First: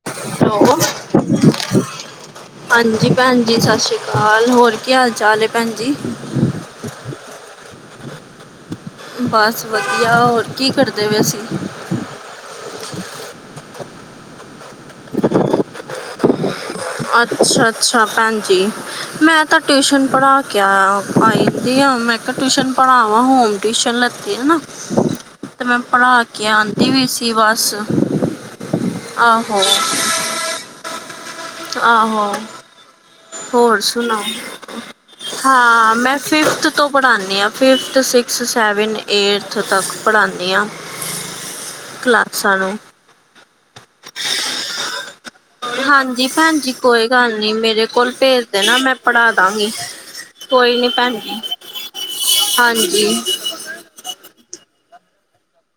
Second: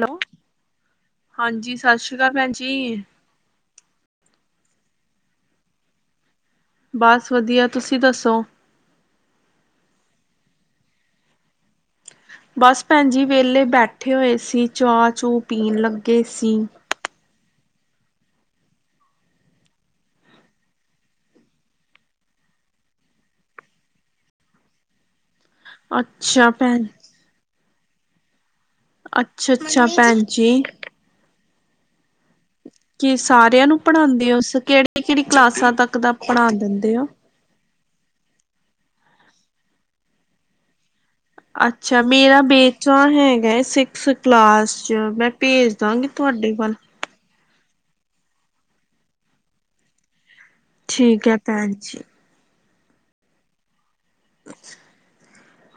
Hello ਸੋਹ, ਹਾਂਜੀ ਸਤਿ ਸ਼੍ਰੀ ਅਕਾਲ ਭੈਣ ਜੀ ਹਾਂਜੀ। ਭੈਣ ਜੀ ਸਸ਼ ਸ੍ਰੀ ਕਾਲ, ਹੋਰ ਕੀ ਹਾਲ-ਚਾਲ ਏ ਭੈਣ ਜੀ? ਬਸ ਵਦੀਆ ਤੁਸੀਂ ਦੱਸੋ? ਬਸ ਵਦੀਆ ਹੋਰ ਕੀ ਕਰਦੇ ਵੇ ਸੀ? ਬਸ ਭੈਣ ਜੀ ਵੈਲੇ ਬੈਠੇ ਹੋਏ ਸੀ, ਚਾ ਚੂ ਪੀਣ ਲੱਗੇ ਸੀ। ਅੱਛਾ-ਅੱਛਾ ਭੈਣਜੀ ਮੈਂ ਤਾਂ ਟਿਊਸ਼ਨ ਪੜ੍ਹਾ ਕੇ ਆ ਆਈ ਦੀਆਂ ਮੈਂ। ਟਿਊਸ਼ਨ ਪੜ੍ਹਾਵਾਂ ਹੋਮ ਟਿਊਸ਼ਨ ਲੱਗੀ ਐ ਨਾ, ਤੇ ਮੈਂ ਪੜ੍ਹਾ ਕੇ ਅੱਛਾ ਭੈਣ ਆਂਦੀ ਵੀ ਸੀ। ਦੀ ਵਾਸ ਆੱਛ, ਅੱਛਾ ਭੈਣ ਜੀ। ਆਹੋ। ਕੀ ਸਾਰਿਆਂ ਨੂੰ ਹੋਰ ਸੁਣਾਓ, ਪੜ੍ਹਾਉਂਦੇ ਹੋ ਕਿਹੜੀ ਕਿਹੜੀ ਕਲਾਸਾਂ ਹਾਂ ਤੱਕ ਦਾ ਮੈਂ ਪੜ੍ਹਾ ਫ਼ਿਫ਼ਥ ਤੋਂ ਦਿੰਦੇ ਹੋ ਪੜ੍ਹਾਣੀ ਆ। ਫ਼ਿਫ਼ਥ, ਸਿਕਸਥ, ਸੈਵੰਥ, ਏਥ, ਤੱਕ ਪੜ੍ਹਾਣੀ ਆ। ਆੱਛਾ, ਮੇਰਾ ਬੇਟਾ ਹੈਗਾ ਸਿਕਸ ਕਲਾਸ ਚ ਬ ਪੈਜ ਦਾਗੀ ਹਾਂਜੀ ਤੁਆਡੇ ਭੈਣ ਜੀ ਵੱਲ। ਕੋਈ ਗੱਲ ਨੀ, ਮੇਰੇ ਕੋਲ ਭੇਜ ਦੇਨਾ ਮੈਂ ਪੜ੍ਹਾ ਦਾਂਗੀ। ਕੋਈ ਨੀ ਭੈਣ ਠੀਕ ਹੈ ਜੀ, ਭੈਣ ਜੀ ਹਾਂਜੀ।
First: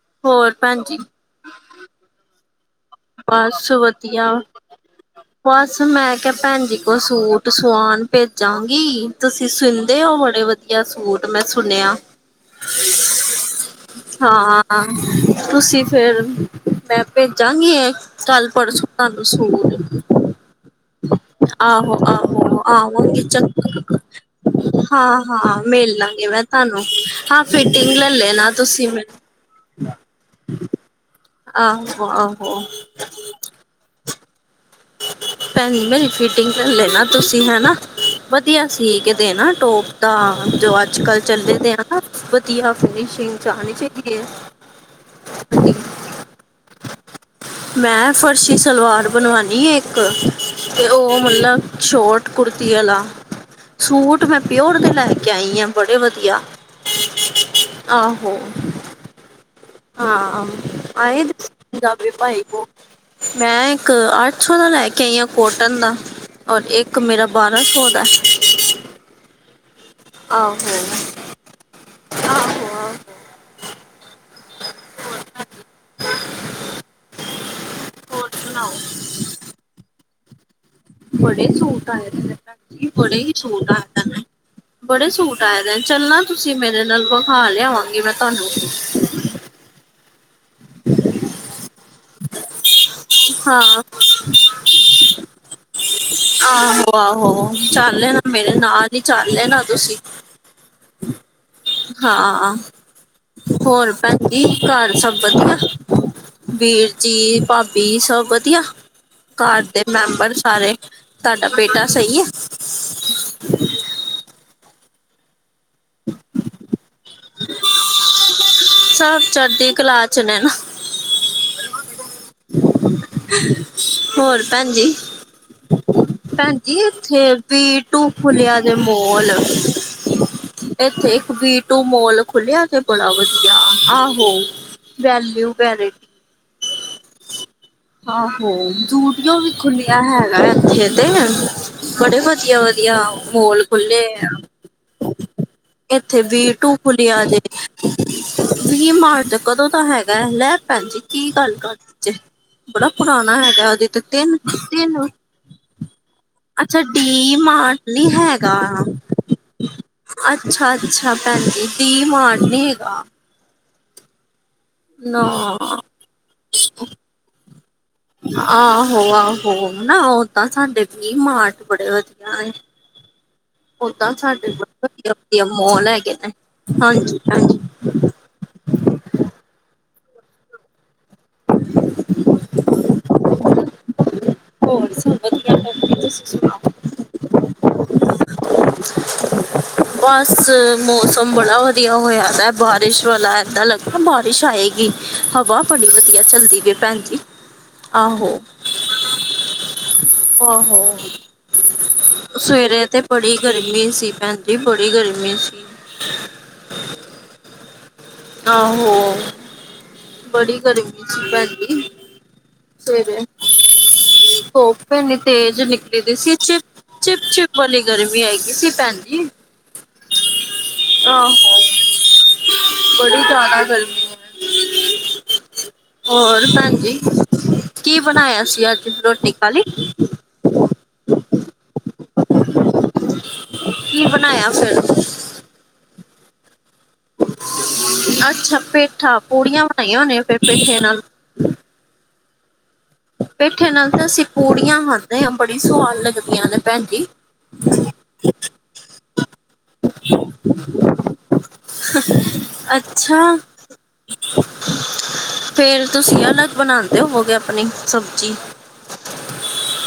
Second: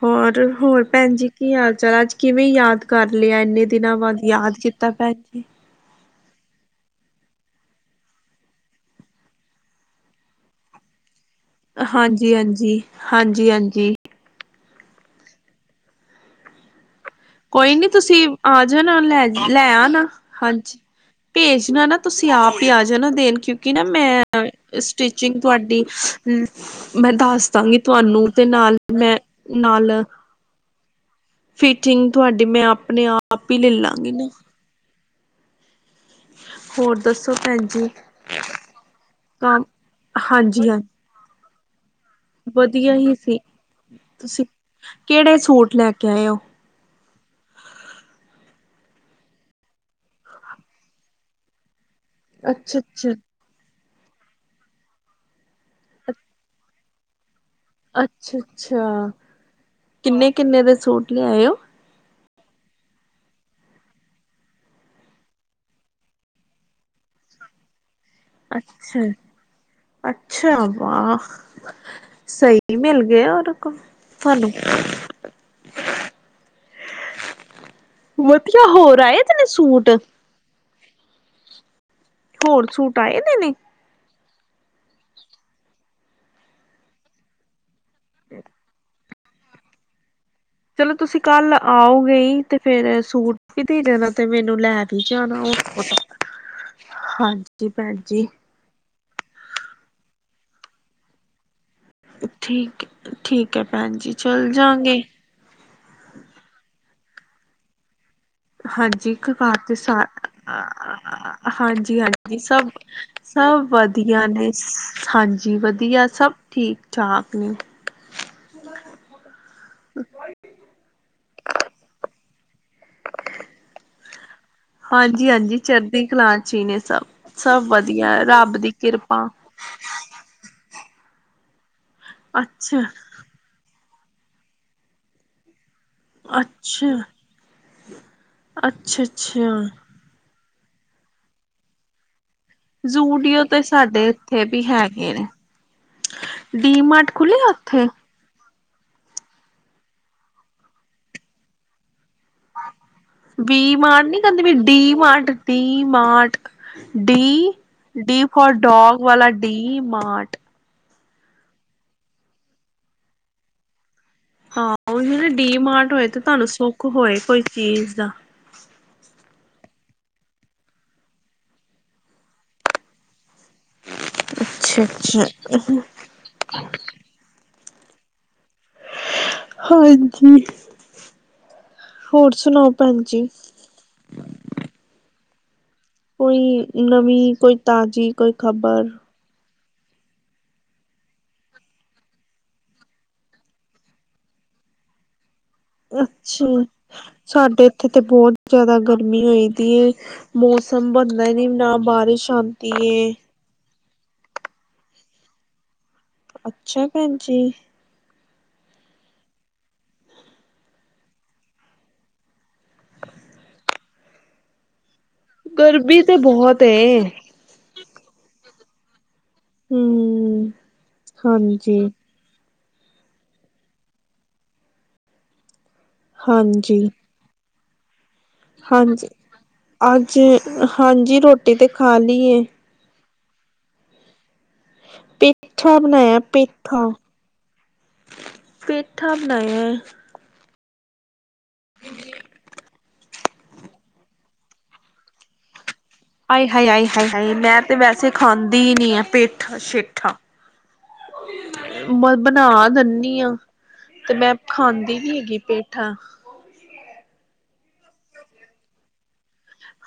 ਹੋਰ, ਹੋਰ ਭੈਣ ਜੀ ਕੀ ਹਾਲ-ਚਾਲ? ਅੱਜ ਕਿਵੇਂ ਯਾਦ ਕਰ ਲਿਆ ਇੰਨੇ ਬਸ ਦਿਨਾਂ ਬਾਅਦ, ਵਧੀਆ। ਯਾਦ ਕੀਤਾ ਭੈਣ ਜੀ। ਬਸ ਮੈਂ ਕਿਹਾ ਭੈਣ ਜੀ ਕੋਲ ਸੂਟ ਸਵਾਉਣ ਭੇਜਾਂਗੀ, ਤੁਸੀਂ ਸੀਂਦੇ ਹੋ ਬੜੇ ਵਧ ਕਯਾ ਸੂਟ ਮੇਸ ਹਾਂਜੀ-ਹਾਂਜੀ, ਹਾਂਜੀ-ਹਾਂਜੀ। ਹਾਂ, ਆ ਆ ਤੁਸੀਂ ਫਿਰ ਮੈਂ ਭੇਜਾਂਗੀ ਕੋਈ ਨੀ ਏ ਤੁਸੀਂ ਕਲ ਆ ਪਰਸੋ ਜਾਣਾ ਤਾਂ ਨੂੰ ਲੈ ਲੈ ਸੂਟ ਆਣਾ ਹਾਂਜੀ ਭੇਜਣਾ ਨਾ ਆਹੋ ਤੁਸੀਂ ਆਪ ਆਹੋ ਹੀ ਆ ਜਾਣਾ ਆਵਾਂਗੇ ਦੇਣ ਕਿਉਂਕਿ ਨਾ ਚੱਕਰ, ਮੈਂ ਸਟਿਚਿੰਗ ਹਾਂ-ਹਾਂ ਤੁਹਾਡੀ ਮਿਲ ਲਾਂਗੇ ਮੈਂ ਤਾਂ ਨੂੰ, ਮੈਂ ਹਾਂ ਦੱਸ ਦਾਂਗੀ ਫਿਟਿੰਗ ਲੈ ਤੁਹਾਨੂੰ ਤੇ ਲੈਣਾ ਨਾਲ ਤੁਸੀਂ ਮੈਂ ਨਾਲ ਫਿਟਿੰਗ ਤੁਆਡੀ ਮੈਂ ਆਪਣੇ ਆਪ ਈ ਲੈ ਲਾਂਗੀ ਨਾ। ਤਨ ਮਲ ਫਿਟਿੰਗ ਚ ਹੋਰ ਲੈਣਾ ਦੱਸੋ ਤੁਸੀਂ ਹੈ ਭੈਣ ਨਾ? ਜੀ ਵਦੀਆ ਸੀ, ਕੀਦੇ ਨਾ ਕੰਮ ਟੌਪ ਦਾ‌, ਹਾਂਜੀ ਜੋ ਹਾਂ ਅੱਜ-ਕੱਲ੍ਹ ਚੱਲਦੇ ਆ ਨਾ। ਵਦੀਆ ਵਧੀਆ ਹੀ ਫਿਨੀਸ਼ਿੰਗ ਸੀ ਚ ਆਣੀ ਚਾਈਦੀ ਏ, ਤੁਸੀਂ ਕਿਹੜੇ ਫਿਟਿੰਗ। ਸੂਟ ਲੈ ਕੇ ਆਏ ਹੋ ਮੈਂ ਫਰਸ਼ੀ ਸਲਵਾਰ ਬਣਵਾਈ। ਨੀ ਇੱਕ, ਤੇ ਓ ਮਤਲਬ, ਸ਼ੌਰਟ ਕੁਰਤੀ ਵਲਾ। ਅੱਛਾ-ਅੱਛਾ, ਸੂਟ ਮੈਂ ਪਿਓਰ ਦੇ ਲੈਕੇ ਆਈ ਆਂ, ਬੜੇ ਵਧੀਆ। ਆਹੋ, ਅੱਛਾ-ਅੱਛਾ ਹਾਂ ਆਮ ਕਿੰਨੇ-ਕਿੰਨੇ ਦੇ ਸੂਟ ਆਏ ਏਦੇ ਲਿਆਏ ਚ ਓ? ਪੰਜਾਬੀ ਭਾਈ ਕੋ, ਮੈਂ ਇੱਕ ਆ ਸੌਣਾ ਲੈ ਕੇ ਆਈ ਆਂ ਕੋਟਨ ਦਾ, ਔਰ ਇੱਕ ਮੇਰਾ ਬਾਰਾਂ ਸੌ ਦਾ ਏ। ਅੱਛਾ-ਅੱਛਾ। ਆਹੋ ਵਾਹ। ਆਹੋ ਸਹੀ ਆਹੋ ਮਿਲ ਗਏ ਓਹਦੇ ਕੋ, ਤੁਹਾਨੂੰ [inaudible] ਵਧੀਆ ਹੋਰ ਆਏ ਤੈਨੂੰ ਸੂਟ ਬੜੇ ਸੂਟ ਆਏ ਹੋਰ ਜੀ ਸੂਟ ਬੜੇ ਆਏ ਹੀ ਦੇ ਨੇ? ਸੂਟ ਆ ਬੜੇ ਸੂਟ ਆਏ ਦੇ ਨੇ, ਚੱਲਣਾ ਤੁਸੀਂ ਮੇਰੇ ਨਾਲ ਵਿਖਾ ਲਿਆਵਾਂਗੀ ਮੈਂ ਤੁਹਾਨੂੰ ਚਲੋ ਤੁਸੀਂ ਕੱਲ ਆਓਗੇ ਤੇ ਫੇਰ ਸੂਟ ਵੀ ਹਾਂ ਦੇ ਦੇਣਾ ਤੇ ਮੈਨੂੰ ਲੈ ਵੀ ਜਾਣਾ ਉਹਤਾ ਆਹੋ, ਆਹੋ ਚੱਲ ਨਾ ਜੀ ਮੇਰੇ ਨਾਲ ਹੀ ਚੱਲ ਨਾ ਤੁਸੀਂ ਹਾਂ, ਠੀਕ ਠੀਕ ਐ ਹੋਰ ਭੈਣ ਜੀ ਭੈਣਜੀ ਚੱਲ ਘਰ ਜਾਂਗੇ। ਸਭ ਵਧੀਆ, ਵੀਰਜੀ, ਭਾਬੀ ਸਭ ਵਧੀਆ ਹਾਂਜੀ ਇਕ ਘਰ ਤੇ ਦੇ ਸ ਮੈਂਬਰ ਸਾਰੇ? ਤੁਹਾਡਾ ਬੇਟਾ ਹਾਂਜੀ- ਸਹੀ ਹੈ ਹਾਂਜੀ ਸਭ ਸਭ ਵਧੀਆ ਨੇ, ਹਾਂਜੀ ਵਧੀਆ ਸਭ ਠੀਕ -ਠਾਕ ਨੇ ਸਭ ਚੜਦੀ ਕਲਾ 'ਚ ਨੇ ਨਾ ਹੋਰ ਭੈਣ ਜੀ? ਹਾਂਜੀ- ਹਾਂਜੀ ਚੜਦੀ ਕਲਾ 'ਚ ਭੈਣ ਜੀ ਨੇ ਸਭ, ਇੱਥੇ ਸਭ ਵੀ ਟੂ ਵਧੀਆ ਰੱਬ ਖੁੱਲਿਆ ਦੀ ਜੇ ਕਿਰਪਾ ਮੋਲ ਇੱਥੇ ਇੱਕ ਵੀ ਟੂ ਮੋਲ ਖੁਲਿਆ ਤੇ ਅੱਛਾ ਬੜਾ ਵਧੀਆ ਆਹੋ, ਵੈਲਊ ਵੈ ਅੱਛਾ ਆਹੋ ਅੱਛਾ ਜੂਡੀਓ ਵੀ ਅੱਛਾ ਖੁੱਲਿਆ ਹੈਗਾ ਇੱਥੇ ਤੇ, ਬੜੇ ਵਧੀਆ, ਵਧੀਆ ਜ਼ੂਡੀਓ ਤੇ ਮੋਲ ਖੁੱਲੇ ਸਾਡੇ ਆ ਇੱਥੇ ਵੀ ਹੈਗੇ ਨੇ ਇੱਥੇ ਵੀ ਟੂ ਡੀ ਮਾਰਟ ਖੁਲਿਆਂ ਜੇ ਖੁੱਲਿਆ ਉੱਥੇ ਵੀ ਮਾਰਜ ਕਦੋਂ ਤਾਂ ਹੈਗਾ ਲੈ ਭੈਣ ਜੀ ਕੀ ਗੱਲ ਕਰਦੇ ਵੀ ਮਾਰਟ ਨਹੀਂ ਕਹਿੰਦੀ ਡੀ ਤਿੰਨ ਮਾਰਟ, ਡੀ ਮਾਰਟ ਅੱਛਾ ਡੀ ਮਾਰਟ ਨੀ ਡੀ ਫੋਰ ਡੋਗ ਵਾਲਾ ਡੀ ਮਾਰਟ ਅੱਛਾ, ਅੱਛਾ ਭੈਣ ਜੀ ਡੀ ਮਾਰਟ ਨੀ ਹੈਗਾ ਹਾਂ ਉਹੀ ਨਾ ਡੀਮਾਰਟ ਹੋਏ ਤੇ ਤੁਹਾਨੂੰ ਸੁੱਖ ਹੋਏ ਕੋਈ ਚੀਜ਼ ਦਾ ਆਹੋ, ਆਹੋ ਨਾ ਉਹ ਤਾਂ ਸਾਡੇ ਵੀ ਡੀ ਮਾਰਟ ਬੜੇ ਵਧੀਆ ਨੇ ਓਦਾ ਸਾਡੇ ਅੱਛਾ ਅੱਛਾ ਵਧੀਆ-ਵਧੀਆ ਮੌਲ ਹੈਗੇ ਨੇ, ਹਾਂਜੀ-ਹਾਂਜੀ। ਹਾਂਜੀ, ਹੋਰ ਸੁਣਾਓ ਭੈਣ ਜੀ ਹੋਰ ਵਧੀਆ ਭੈਣ ਜੀ ਤੁਸੀਂ ਕੋਈ ਸੁਣਾਓ? ਨਵੀਂ, ਕੋਈ ਤਾਜ਼ੀ, ਕੋਈ ਖਬਰ ਬਸ ਮੌਸਮ ਬੜਾ ਵਧੀਆ ਹੋਇਆ ਦਾ ਬਾਰਿਸ਼ ਵਾਲਾ ਏਦਾਂ ਲ ਬਾਰਿਸ਼ ਆਏਗੀ, ਹਵਾ ਬੜੀ ਵਧੀਆ ਚੱਲਦੀ ਅੱਛਾ ਪਈ ਭੈਣ ਜੀ ਸਾਡੇ ਇੱਥੇ ਤੇ ਬਹੁਤ ਆਹੋ ਜ਼ਿਆਦਾ ਗਰਮੀ ਹੋਈ ਦੀ, ਮੌਸਮ ਆਹੋ। ਬਣਦਾ ਹੀ ਨ ਨਾ ਬਾਰਿਸ਼ ਆਂਦੀ ਸਵੇਰੇ ਤੇ ਏ ਬੜੀ ਗਰਮੀ ਸੀ, ਭੈਣਜੀ ਬੜੀ ਗਰਮੀ ਸੀ ਅੱਛਾ ਭੈਣ ਜੀ ਆਹੋ, ਬੜੀ ਗਰਮੀ ਸੀ ਭੈਣਜੀ ਸਵੇਰੇ, ਧੁੱਪ ਇੰਨੀ ਤੇਜ ਨਿਕਲੀ ਗਰਮੀ ਦੀ ਤੇ ਸੀ ਬਹੁਤ ਚਿਪ- ਏ ਚਿਪ- ਚਿਪ ਬੜੀ ਗਰਮੀ ਹੈਗੀ ਸੀ ਭੈਣ ਜੀ, ਹੂੰ ਆਹੋ ਹਾਂਜੀ ਬੜੀ ਜ਼ਿਆਦਾ ਗਰਮੀ ਹੈ, ਹੋਰ ਭੈਣ ਹਾਂਜੀ ਜੀ ਕੀ ਬਣਾਇਆ ਤੁਸੀ ਅੱਜ ਹਾਂਜੀ ਰੋਟੀ ਖਾ ਲਈ ਅੱਜ ਹਾਂਜੀ ਰੋਟੀ ਤੇ ਖਾ ਲਈਏ ਕੀ ਬਣਾਇਆ ਫਿਰ ਪੇਠਾ ਬਣਾਇਆ ਪੇਠਾ ਅੱਛਾ ਪੇਠਾ, ਪੂੜੀਆਂ ਬਣਾਈਆਂ ਹੋਣੀਆਂ, ਫਿਰ ਪੇਠੇ ਨਾਲ ਪੇਠੇ ਨਾਲ ਤਾਂ ਅਸੀਂ ਪੂੜੀਆਂ ਖਾਂਦੇ ਹਾਂ, ਬੜੀ ਸੁਆਦ ਲੱਗਦੀ ਆਏ ਹਾਏ ਆਈ ਹ ਆ ਮੈਂ ਤੇ ਵੈਸੇ ਖਾਂਦੀ ਹੀ ਨੀ ਆ ਪੇਠਾ-ਸ਼ੇਠਾ, ਬ ਬਣਾ ਦਿੰਦੀ ਹਾਂ, ਅੱਛਾ ਤੇ ਮੈਂ ਖਾਂਦੀ ਨੀ ਹੈਗੀ ਪੇਠਾ ਕੀ ਅਲੱਗ ਬਣਾ ਤੇ ਉਹ ਗਿਆ ਆਪਣੀ ਸਬਜ਼ੀ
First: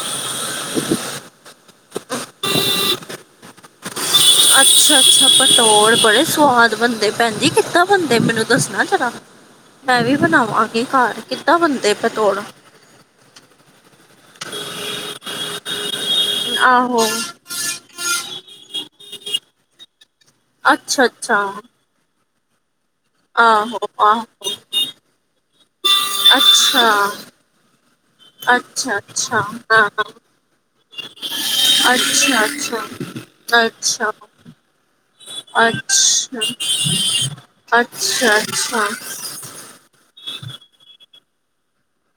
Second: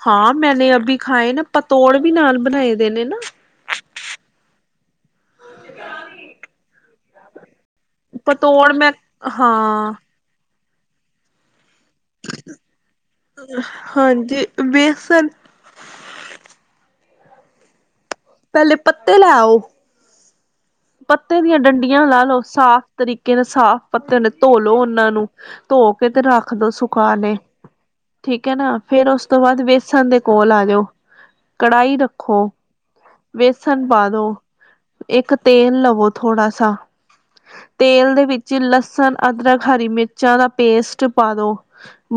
ਹਾਂ, ਮੈਨੇ ਅਭੀ ਖਾਏ ਨਾ ਪਤੋੜ ਵੀ ਨਾਲ ਬਣਾਏ ਦੇ ਨੇ ਨਾ। ਅੱਛਾ ਅੱਛਾ ਪਤੌੜ ਬੜੇ ਸਵਾਦ ਬੰਦੇ ਭੈਣ ਜੀ ਕਿੱਦਾਂ ਬੰਦੇ ਮੈਨੂੰ ਪਤੋੜ ਦੱਸਣਾ ਮੈਂ ਜਰਾ, ਹਾਂ ਮੈਂ ਵੀ ਬਣਾਵਾਗੀ ਘਰ ਕਿੱਦਾਂ ਬਣਦੇ ਪਤਾ ਹਾਂਜੀ ਬੇਸਨ ਆਹੋ ਪਹਿਲੇ ਪੱਤੇ ਲੈਓ ਅੱਛਾ ਅੱਛਾ ਪੱਤੇ ਦੀਆਂ ਡੰਡੀਆਂ ਲਾ ਲਓ ਸਾਫ਼ ਤਰੀਕੇ ਨਾਲ ਆਹੋ ਸਾਫ਼ ਪੱਤੇ ਨੇ ਆਹੋ ਧੋ ਲੋ ਉਹਨਾਂ ਨੂੰ ਧੋ ਕੇ ਤੇ ਰੱਖ ਦੋ ਅੱਛਾ ਸੁਕਾ ਕੇ ਠੀਕ ਹੈ ਨਾ ਅੱਛਾ ਫਿਰ ਉਸ ਤੋਂ ਅੱਛਾ ਬਾਅਦ ਹਾਂ ਵੇਸਣ ਦੇ ਕੋਲ ਆ ਜਾਓ, ਕੜਾਹੀ ਅੱਛਾ ਰੱਖੋ ਅੱਛਾ ਵੇਸਣ ਪਾ ਅੱਛਾ ਦੋ, ਇੱਕ ਤੇਲ ਲਵੋ ਥੋੜਾ ਸਾ, ਅੱਛਾ ਅੱਛਾ ਤੇਲ ਦੇ ਵਿੱਚ ਅੱਛਾ ਲਸਣ ਅਦਰਕ ਹਰੀ ਮਿਰਚਾਂ ਦਾ ਪੇਸਟ ਪਾ ਦੋ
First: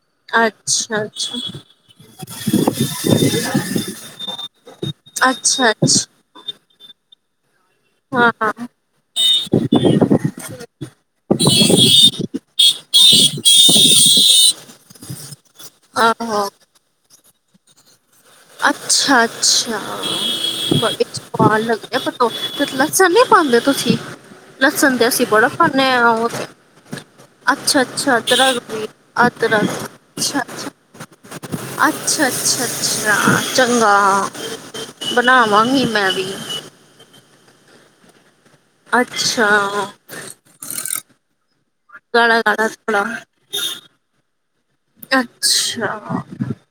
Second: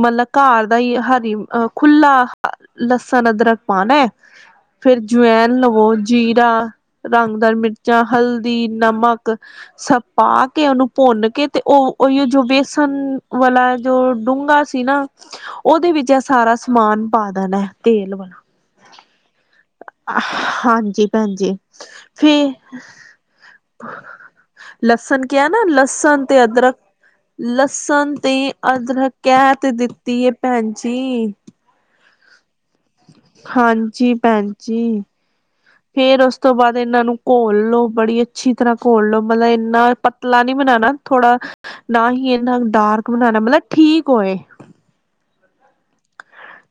ਮਤਲਬ ਅੱਛਾ ਘਰ ਦਾ ਹੀ ਅੱਛਾ ਹਰੀ ਅ ਖੁਲਾ ਲਸਣ ਅਦਰਕ ਪਾਣਾ ਹੈ ਫਿਰ ਅਜਵੈਨ ਅੱਛਾ ਅੱਛਾ ਲਵੋ ਜੀਰਾ, ਰੰਗਦਾਰ ਮਿਰਚਾਂ ਹਾਂ ਹਲਦੀ ਨਮਕ ਸਭ ਪਾ ਕੇ ਉਹਨੂੰ ਭੁੰਨ ਕੇ ਤੇ ਉਹ ਹੀ ਜੋ ਬੇਸਣ ਵਾਲਾ ਜੋ ਡੂੰਘਾ ਸੀ ਨਾ ਉਹਦੇ ਵਿੱਚ ਆਹੋ ਸਾਰਾ ਸਮਾਨ ਪਾ ਦੇਣਾ ਤੇਲ ਵਾਲਾ ਅੱਛਾ ਅੱਛਾ ਹਾਂਜੀ ਭੈਣ ਜੀ, ਫੇਰ [unintelligible] ਤੇ ਲੱਸਣ ਨੀ ਪਾਉਂਦੇ ਤੁਸੀਂ ਲਸਣ ਤੇ ਅਸੀਂ ਬੜਾ ਕਿਹਾ ਨਾ ਪਾਨੇ ਆ ਲਸਣ ਤੇ ਅਦਰਕ ਲਸਣ ਤੇ ਅਦਰਕ ਕੈ ਤੇ ਦਿੱਤੀ ਹੈ ਭੈਣ ਜੀ ਅੱਛਾ-ਅੱਛਾ-ਅੱਛਾ ਹਾਂਜੀ ਭੈਣਜੀ, ਬਣਾਵਾਂਗੀ ਮੈਂ ਫੇਰ ਵੀ ਉਸ ਤੋਂ ਬਾਅਦ ਇਹਨਾਂ ਨੂੰ ਘੋਲ ਲੋ ਬੜੀ ਅੱਛੀ ਤਰ੍ਹਾਂ ਘੋਲ ਲੋੋ ਮਤਲਬ ਅੱਛਾ ਇੰਨਾ ਪਤਲਾ ਨੀ ਬਣਾਣਾ ਥੋੜਾ ਨਾ ਹੀ ਗਾੜਾ ਇਹਨਾ ਗਾੜਾ ਥੋੜਾ ਡਾਰਕ ਬਣਾਉਣਾ ਮਤਲਬ ਠੀਕ ਹੋਏ, ਅੱਛਾ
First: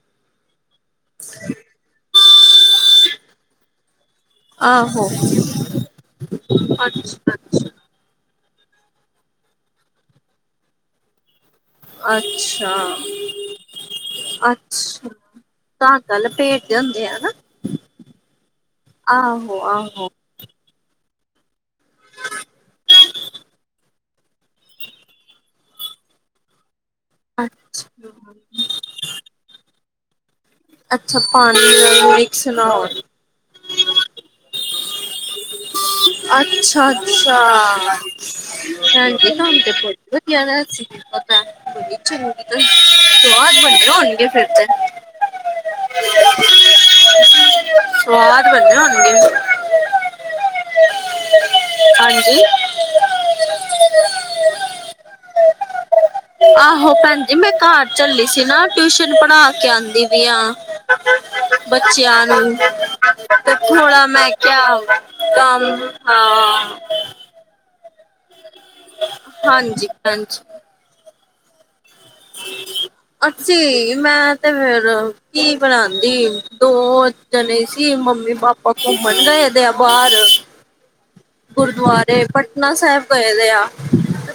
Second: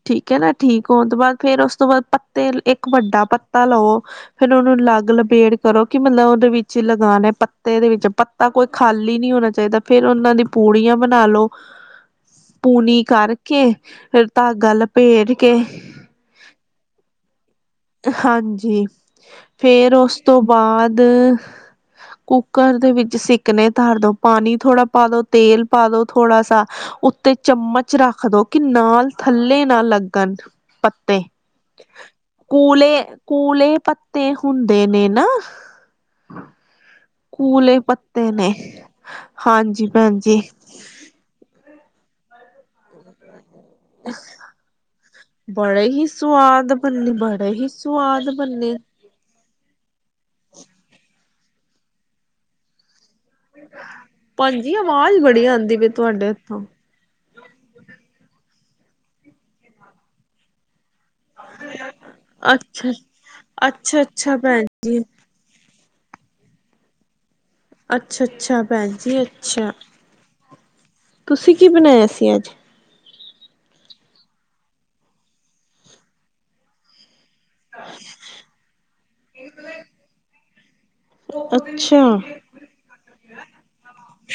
ਠੀਕ ਹੈ ਨਾ ਠੀਕ ਹੋਣ ਤੋਂ ਬਾਅਦ ਫੇਰ ਉਸ ਤੋਂ ਬਾਅਦ ਪੱਤੇ ਇੱਕ ਵੱਡਾ ਪੱਤਾ ਲਓ ਫਿਰ ਉਹਨੂੰ ਆਹੋ ਅੱਗ ਲਬੇੜ ਕਰੋ ਕਿ ਮਤਲਬ ਉਹਦੇ ਵਿੱਚ ਹੀ ਲਗਾਉਣੇ ਅੱਛਾ ਪ ਅੱਛਾ ਪੱਤੇ ਇਹਦੇ ਵਿੱਚ ਪੱਤਾ ਕੋਈ ਖਾਲੀ ਨਹੀਂ ਹੋਣਾ ਚਾਹੀਦਾ ਫਿਰ ਉਹਨਾਂ ਦੀ ਪੂੜੀਆਂ ਬਣਾ ਲਓ। ਅੱਛਾ ਪੂਣੀ ਕਰਕੇ ਫਿਰ ਧਾਗਾ ਲਭੇਟ ਕੇ, ਹਾਂ, ਭੇਟਦੇ ਹੁੰਦੇ ਆ ਨਾ? ਹਾਂਜੀ, ਆਹੋ ਫੇਰ ਆਹੋ ਉਸ ਤੋਂ ਬਾਅਦ, ਕੁੱਕਰ ਦੇ ਵਿੱਚ ਸਿੱਕਨੇ ਧਰਦੋ ਪਾਣੀ ਥੋੜਾ ਪਾ ਦੋ ਤੇਲ ਪਾ ਦੋ ਥੋੜਾ ਸਾ, ਉੱਤੇ ਚਮਚ ਅੱਛਾ ਰੱਖ ਦੋ ਕਿ ਨਾਲ ਥੱਲੇ ਨਾ ਲੱਗਣ, ਅੱਛਾ ਪਾਣੀ, ਮਿਕਸ ਨਾ ਕੁਲੇ ਹੋਣ ਕੁਲੇ ਪੱਤੇ ਹੁੰਦੇ ਨੇ ਨਾ, ਅੱਛਾ, ਅੱਛਾ, ਕੂਲੇ ਪੱਤੇ ਨੇ ਹਾਂਜੀ ਕੰਮ ਤੇ ਹਾਂਜੀ ਬਹੁਤ ਭੈਣ ਵਧੀਆ ਜੀ [unintelligible] ਫਿਰ ਤੇ ਬੜੇ ਹੀ ਸਵਾਦ ਬੰਨੇ ਬੜੇ ਹੀ ਸੁਵਾਦ ਸਵਾਦ ਬੰਨੇ ਬਣੇ ਹੋਣਗੇ ਹਾਂਜੀ ਭੈਣਜੀ ਆਵਾਜ਼ ਬੜੀ ਆਉਂਦੀ ਵੀ ਆਹੋ ਭੈਣਜੀ ਮੈਂ ਘਰ ਚੱਲੀ ਸੀ ਨਾ ਟਿਊਸ਼ਨ ਪੜ੍ਹਾ ਕੇ ਆਉਂਦੀ ਵੀ ਆ ਬੱਚਿਆਂ ਨੂੰ, ਅੱਛਾ ਤੇ ਅੱਛਾ ਥੋੜਾ ਮੈਂ ਅੱਛਾ ਭੈਣ ਕਿਹਾ ਜੀ ਕੰਮ ਹਾਂ ਅੱਛਾ-ਅੱਛਾ ਭੈਣ ਜੀ, ਅੱਛਾ, ਹਾਂਜੀ ਹਾਂਜੀ ਤੁਸੀਂ ਕੀ ਬਣਾਇਆ ਸੀ ਅੱਜ? ਅਸੀਂ ਮੈਂ ਤੇ ਫੇਰ ਕੀ ਬਣਾਦੀ ਦੋ ਜਾਨੇ ਸੀ ਮੰਮੀ ਪਾਪਾ ਘੁੰਮਣ ਗਏਦੇ ਆ ਬਾਹਰ ਅੱਛਾ ਗੁਰਦੁਆਰੇ ਪਟਨਾ ਸਾਹਿਬ ਗਏ ਦੇ ਆ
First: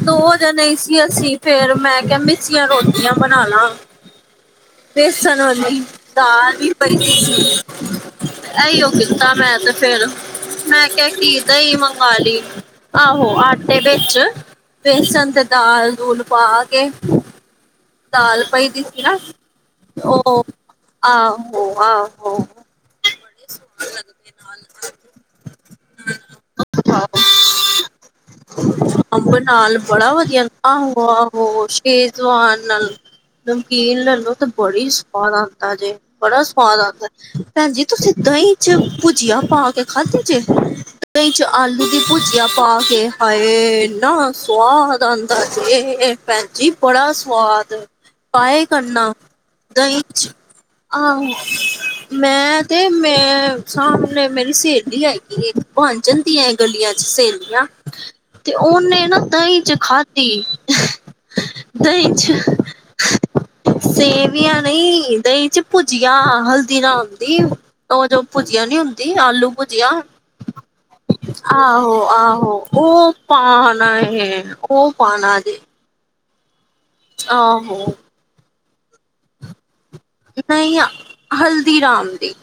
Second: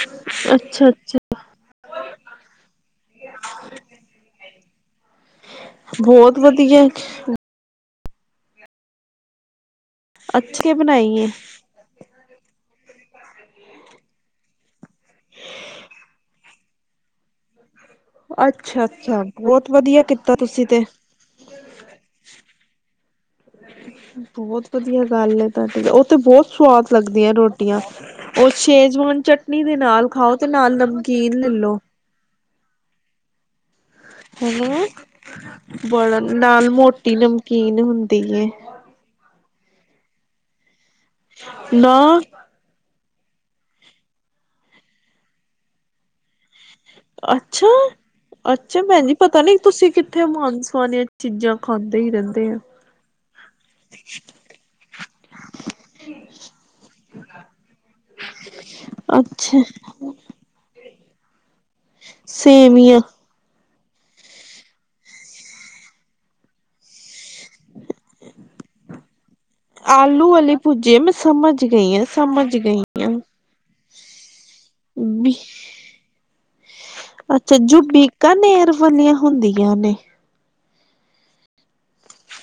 ਦੋ ਜਣੇ ਹੀ ਸੀ ਅੱਛਾ-ਅੱਛਾ ਅਸੀਂ। ਫੇਰ ਮੈਂ ਕਿਹਾ ਮਿੱਸੀਆਂ ਰੋਟੀਆਂ ਬਣਾ ਲਾ। ਬੇਸਣ ਵਾਲੀ ਬਹੁਤ ਦਾਲ ਹੀ ਵਧੀਆ ਪਈ ਸੀ। ਇਹੀ ਓ ਕੀਤਾ ਮੈਂ ਤੇ ਫੇਰ ਅੱਛੇ ਮੈਂ ਕਿਹਾ ਬਣਾਈ ਏ ਕੀ। ਮੰਗਾ ਲੀ। ਆਹੋ ਆਟੇ ਵਿੱਚ ਬੇਸਣ ਤੇ ਦਾਲ ਦੂਲ ਪਾ ਕੇ। ਦਾਲ ਪਈ ਸੀ ਨਾ। ਅੱਛਾ-ਅੱਛਾ ਬਹੁਤ ਵਧੀਆ ਕੀਤਾ ਓ ਤੁਸੀਂ ਤੇ ਆਹੋ ਆਹੋ। ਬੜੇ ਸਵਾਦ ਲੱਗਦੇ। ਨਾਲ ਬਹੁਤ ਵਧੀਆ ਗੱਲ ਹੈ ਤੁਹਾਡੀ। ਉਹ ਤੇ ਬਹੁਤ ਸਵਾਦ ਲੱਗਦੀਆਂ ਰੋਟੀਆਂ। ਉਹ ਸ਼ੇਜਵਾਨ ਅੰਬ ਚਟਨੀ ਦੇ ਨਾਲ ਬੜਾ ਖਾਓ ਤੇ ਨਾਲ ਨਮਕੀਨ ਲੈ ਲੋ। ਨ ਨਾਲ। ਨਮਕੀਨ ਲੈ ਲੋ ਤਾਂ ਹੈਲੋ ਬੜੀ ਸਵਾਦ ਆਉਂਦਾ ਜੇ। ਬੜਾ ਨਾਲ ਸਵਾਦ ਆਉਂਦਾ। ਮੋਟੀ ਭੈਣ ਨਮਕੀਨ ਜੀ ਤੁਸੀਂ ਹੁੰਦੀ ਏ ਦਹੀਂ ਚ ਭੁਜੀਆ ਪਾ ਕੇ। ਖਾਧੀ ਜ। ਦਹੀਂ ਚ ਆਲੂ ਦੀ ਨਾ ਭੁਜੀਆ। ਪਾ ਕੇ। ਹਾਏ! ਇੰਨਾ ਸਵਾਦ ਆਉਂਦਾ ਸੀ ਜ। ਭੈਣ ਜੀ ਬੜਾ। ਅੱਛਾ ਹਦ। ਪਾਏ ਅੱਛਾ ਭੈਣ ਕਰਨਾ ਜੀ ਪਤਾ ਨੀ ਤੁਸੀਂ ਦਹੀਂ ਕਿੱਥੇ 'ਚ। ਮਾਨਸ ਵਾਲੀਆਂ ਆਹੋ ਚੀਜ਼ਾਂ ਖਾਂਦੇ ਹੀ ਰਹਿੰਦੇ ਆ ਮੈਂ ਤੇ ਮੈਂ। ਸਾਹਮਣੇ ਮੇਰੀ ਸਹੇਲੀ ਹੈਗੀ। ਬਣ ਜਾਂਦੀਆਂ ਗਲੀਆਂ 'ਚ ਸਹੇਲੀਆਂ। ਤੇ ਉਹਨੇ ਨਾ ਦਹੀਂ ਅੱਛਾ ਚ ਖਾਧੀ। ਦਹੀਂ। ਚ ਸੇਵੀਆਂ। ਸੇਵੀਆਂ ਨਹੀਂ। ਦਹੀਂ ਚ ਭੁਜਿਆ ਹਲਦੀ ਰਾਮ। ਹੁੰਦੀ। ਉਹ ਜੋ ਭੁਜੀਆ ਨੀ ਹੁੰਦੀ। ਆਲੂ ਭੁਜੀਆ। ਆਲੂ ਵਾਲੀ ਭੁਜੇ ਮੈਂ ਸਮਝ ਗਈ ਆਹੋ ਹਾਂ ਸਮਝ ਆਹੋ। ਗਈ ਉਹ ਹਾਂ ਪਾਣਾ ਹੈ। ਉਹ ਪਾਉਣਾ ਜੇ। ਅੱਛਾ ਜੁ ਆਹੋ ਬਿਕਾਨੇਰ ਵਾਲੀਆਂ ਹੁੰਦੀਆਂ ਨੇ। ਨਹੀਂ ਆ ਹਲਦੀਰਾਮ ਦੀ।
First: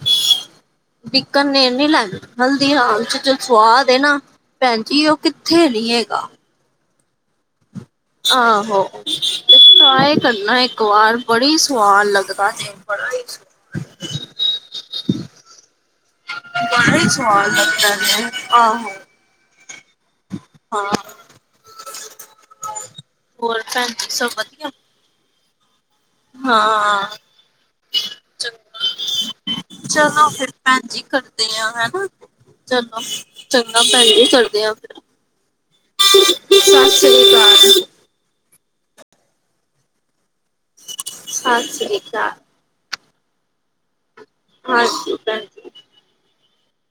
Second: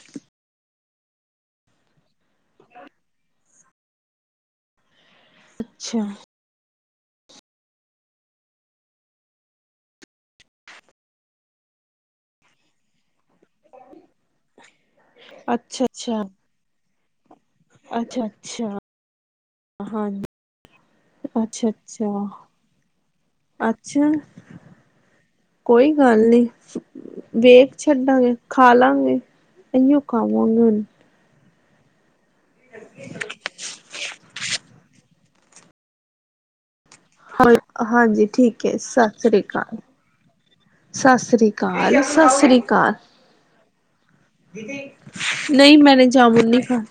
ਬਿਕਣ ਨੇ ਨੀ ਲੈਂਦੇ। ਹਲਦੀਰਾਮ 'ਚ ਜੋ ਸਵਾਦ ਹੈ ਨਾ। ਭੈਣ ਜੀ ਉਹ। ਕਿੱਥੇ ਅੱਛਾ ਲੀਏਦਾ? ਆਹੋ। ਸਾਰੇ ਕਰਨਾ ਇੱਕ ਵਾਰ ਬੜੀ ਸਵਾਦ ਲਗਦਾ ਹੈ। ਪੜ੍ਹਾਈ। ਅੱਛਾ ਅੱਛਾ। [inaudible] ਅੱਛਾ ਅੱਛਾ। ਆਹੋ ਹਾਂਜੀ। ਹਾਂ। ਅੱਛਾ ਅੱਛਾ। ਹੋਰ ਭੈਣ ਜੀ ਅੱਛਾ ਸਭ ਵਧੀਆ। ਕੋਈ ਗੱਲ ਨੀ। ਹਾਂ ਵੇਖ ਛੱਡਾਂਗੇ ਖਾ ਚੰਗਾ ਲਾਂਗੇ। ਇਹੀਓ ਚਲੋ ਫਿਰ ਖਾਵਾਂਗੇ ਹੁਣ। ਭੈਣ ਜੀ ਕਰਦੇ ਚਲੋ ਚੰਗਾ ਭੈਣ ਜੀ ਕਰਦੇ ਹਾਂ ਫਿਰ। ਸੱਸ ਰੀ। ਹੋ ਹਾਂਜੀ ਠੀਕ ਹੈ। ਸਤਿ ਸ਼੍ਰੀ ਅਕਾਲ। ਸਤਿ ਸ੍ਰੀ ਅਕਾਲ। ਸਤਿ ਸ੍ਰੀ ਅਕਾਲ। ਹਾਂਜੀ ਭੈਣ ਜੀ ਨਹੀਂ ਮੈਂਨੇ ਜਾਮੁਣ ਨੀ ਖਾ।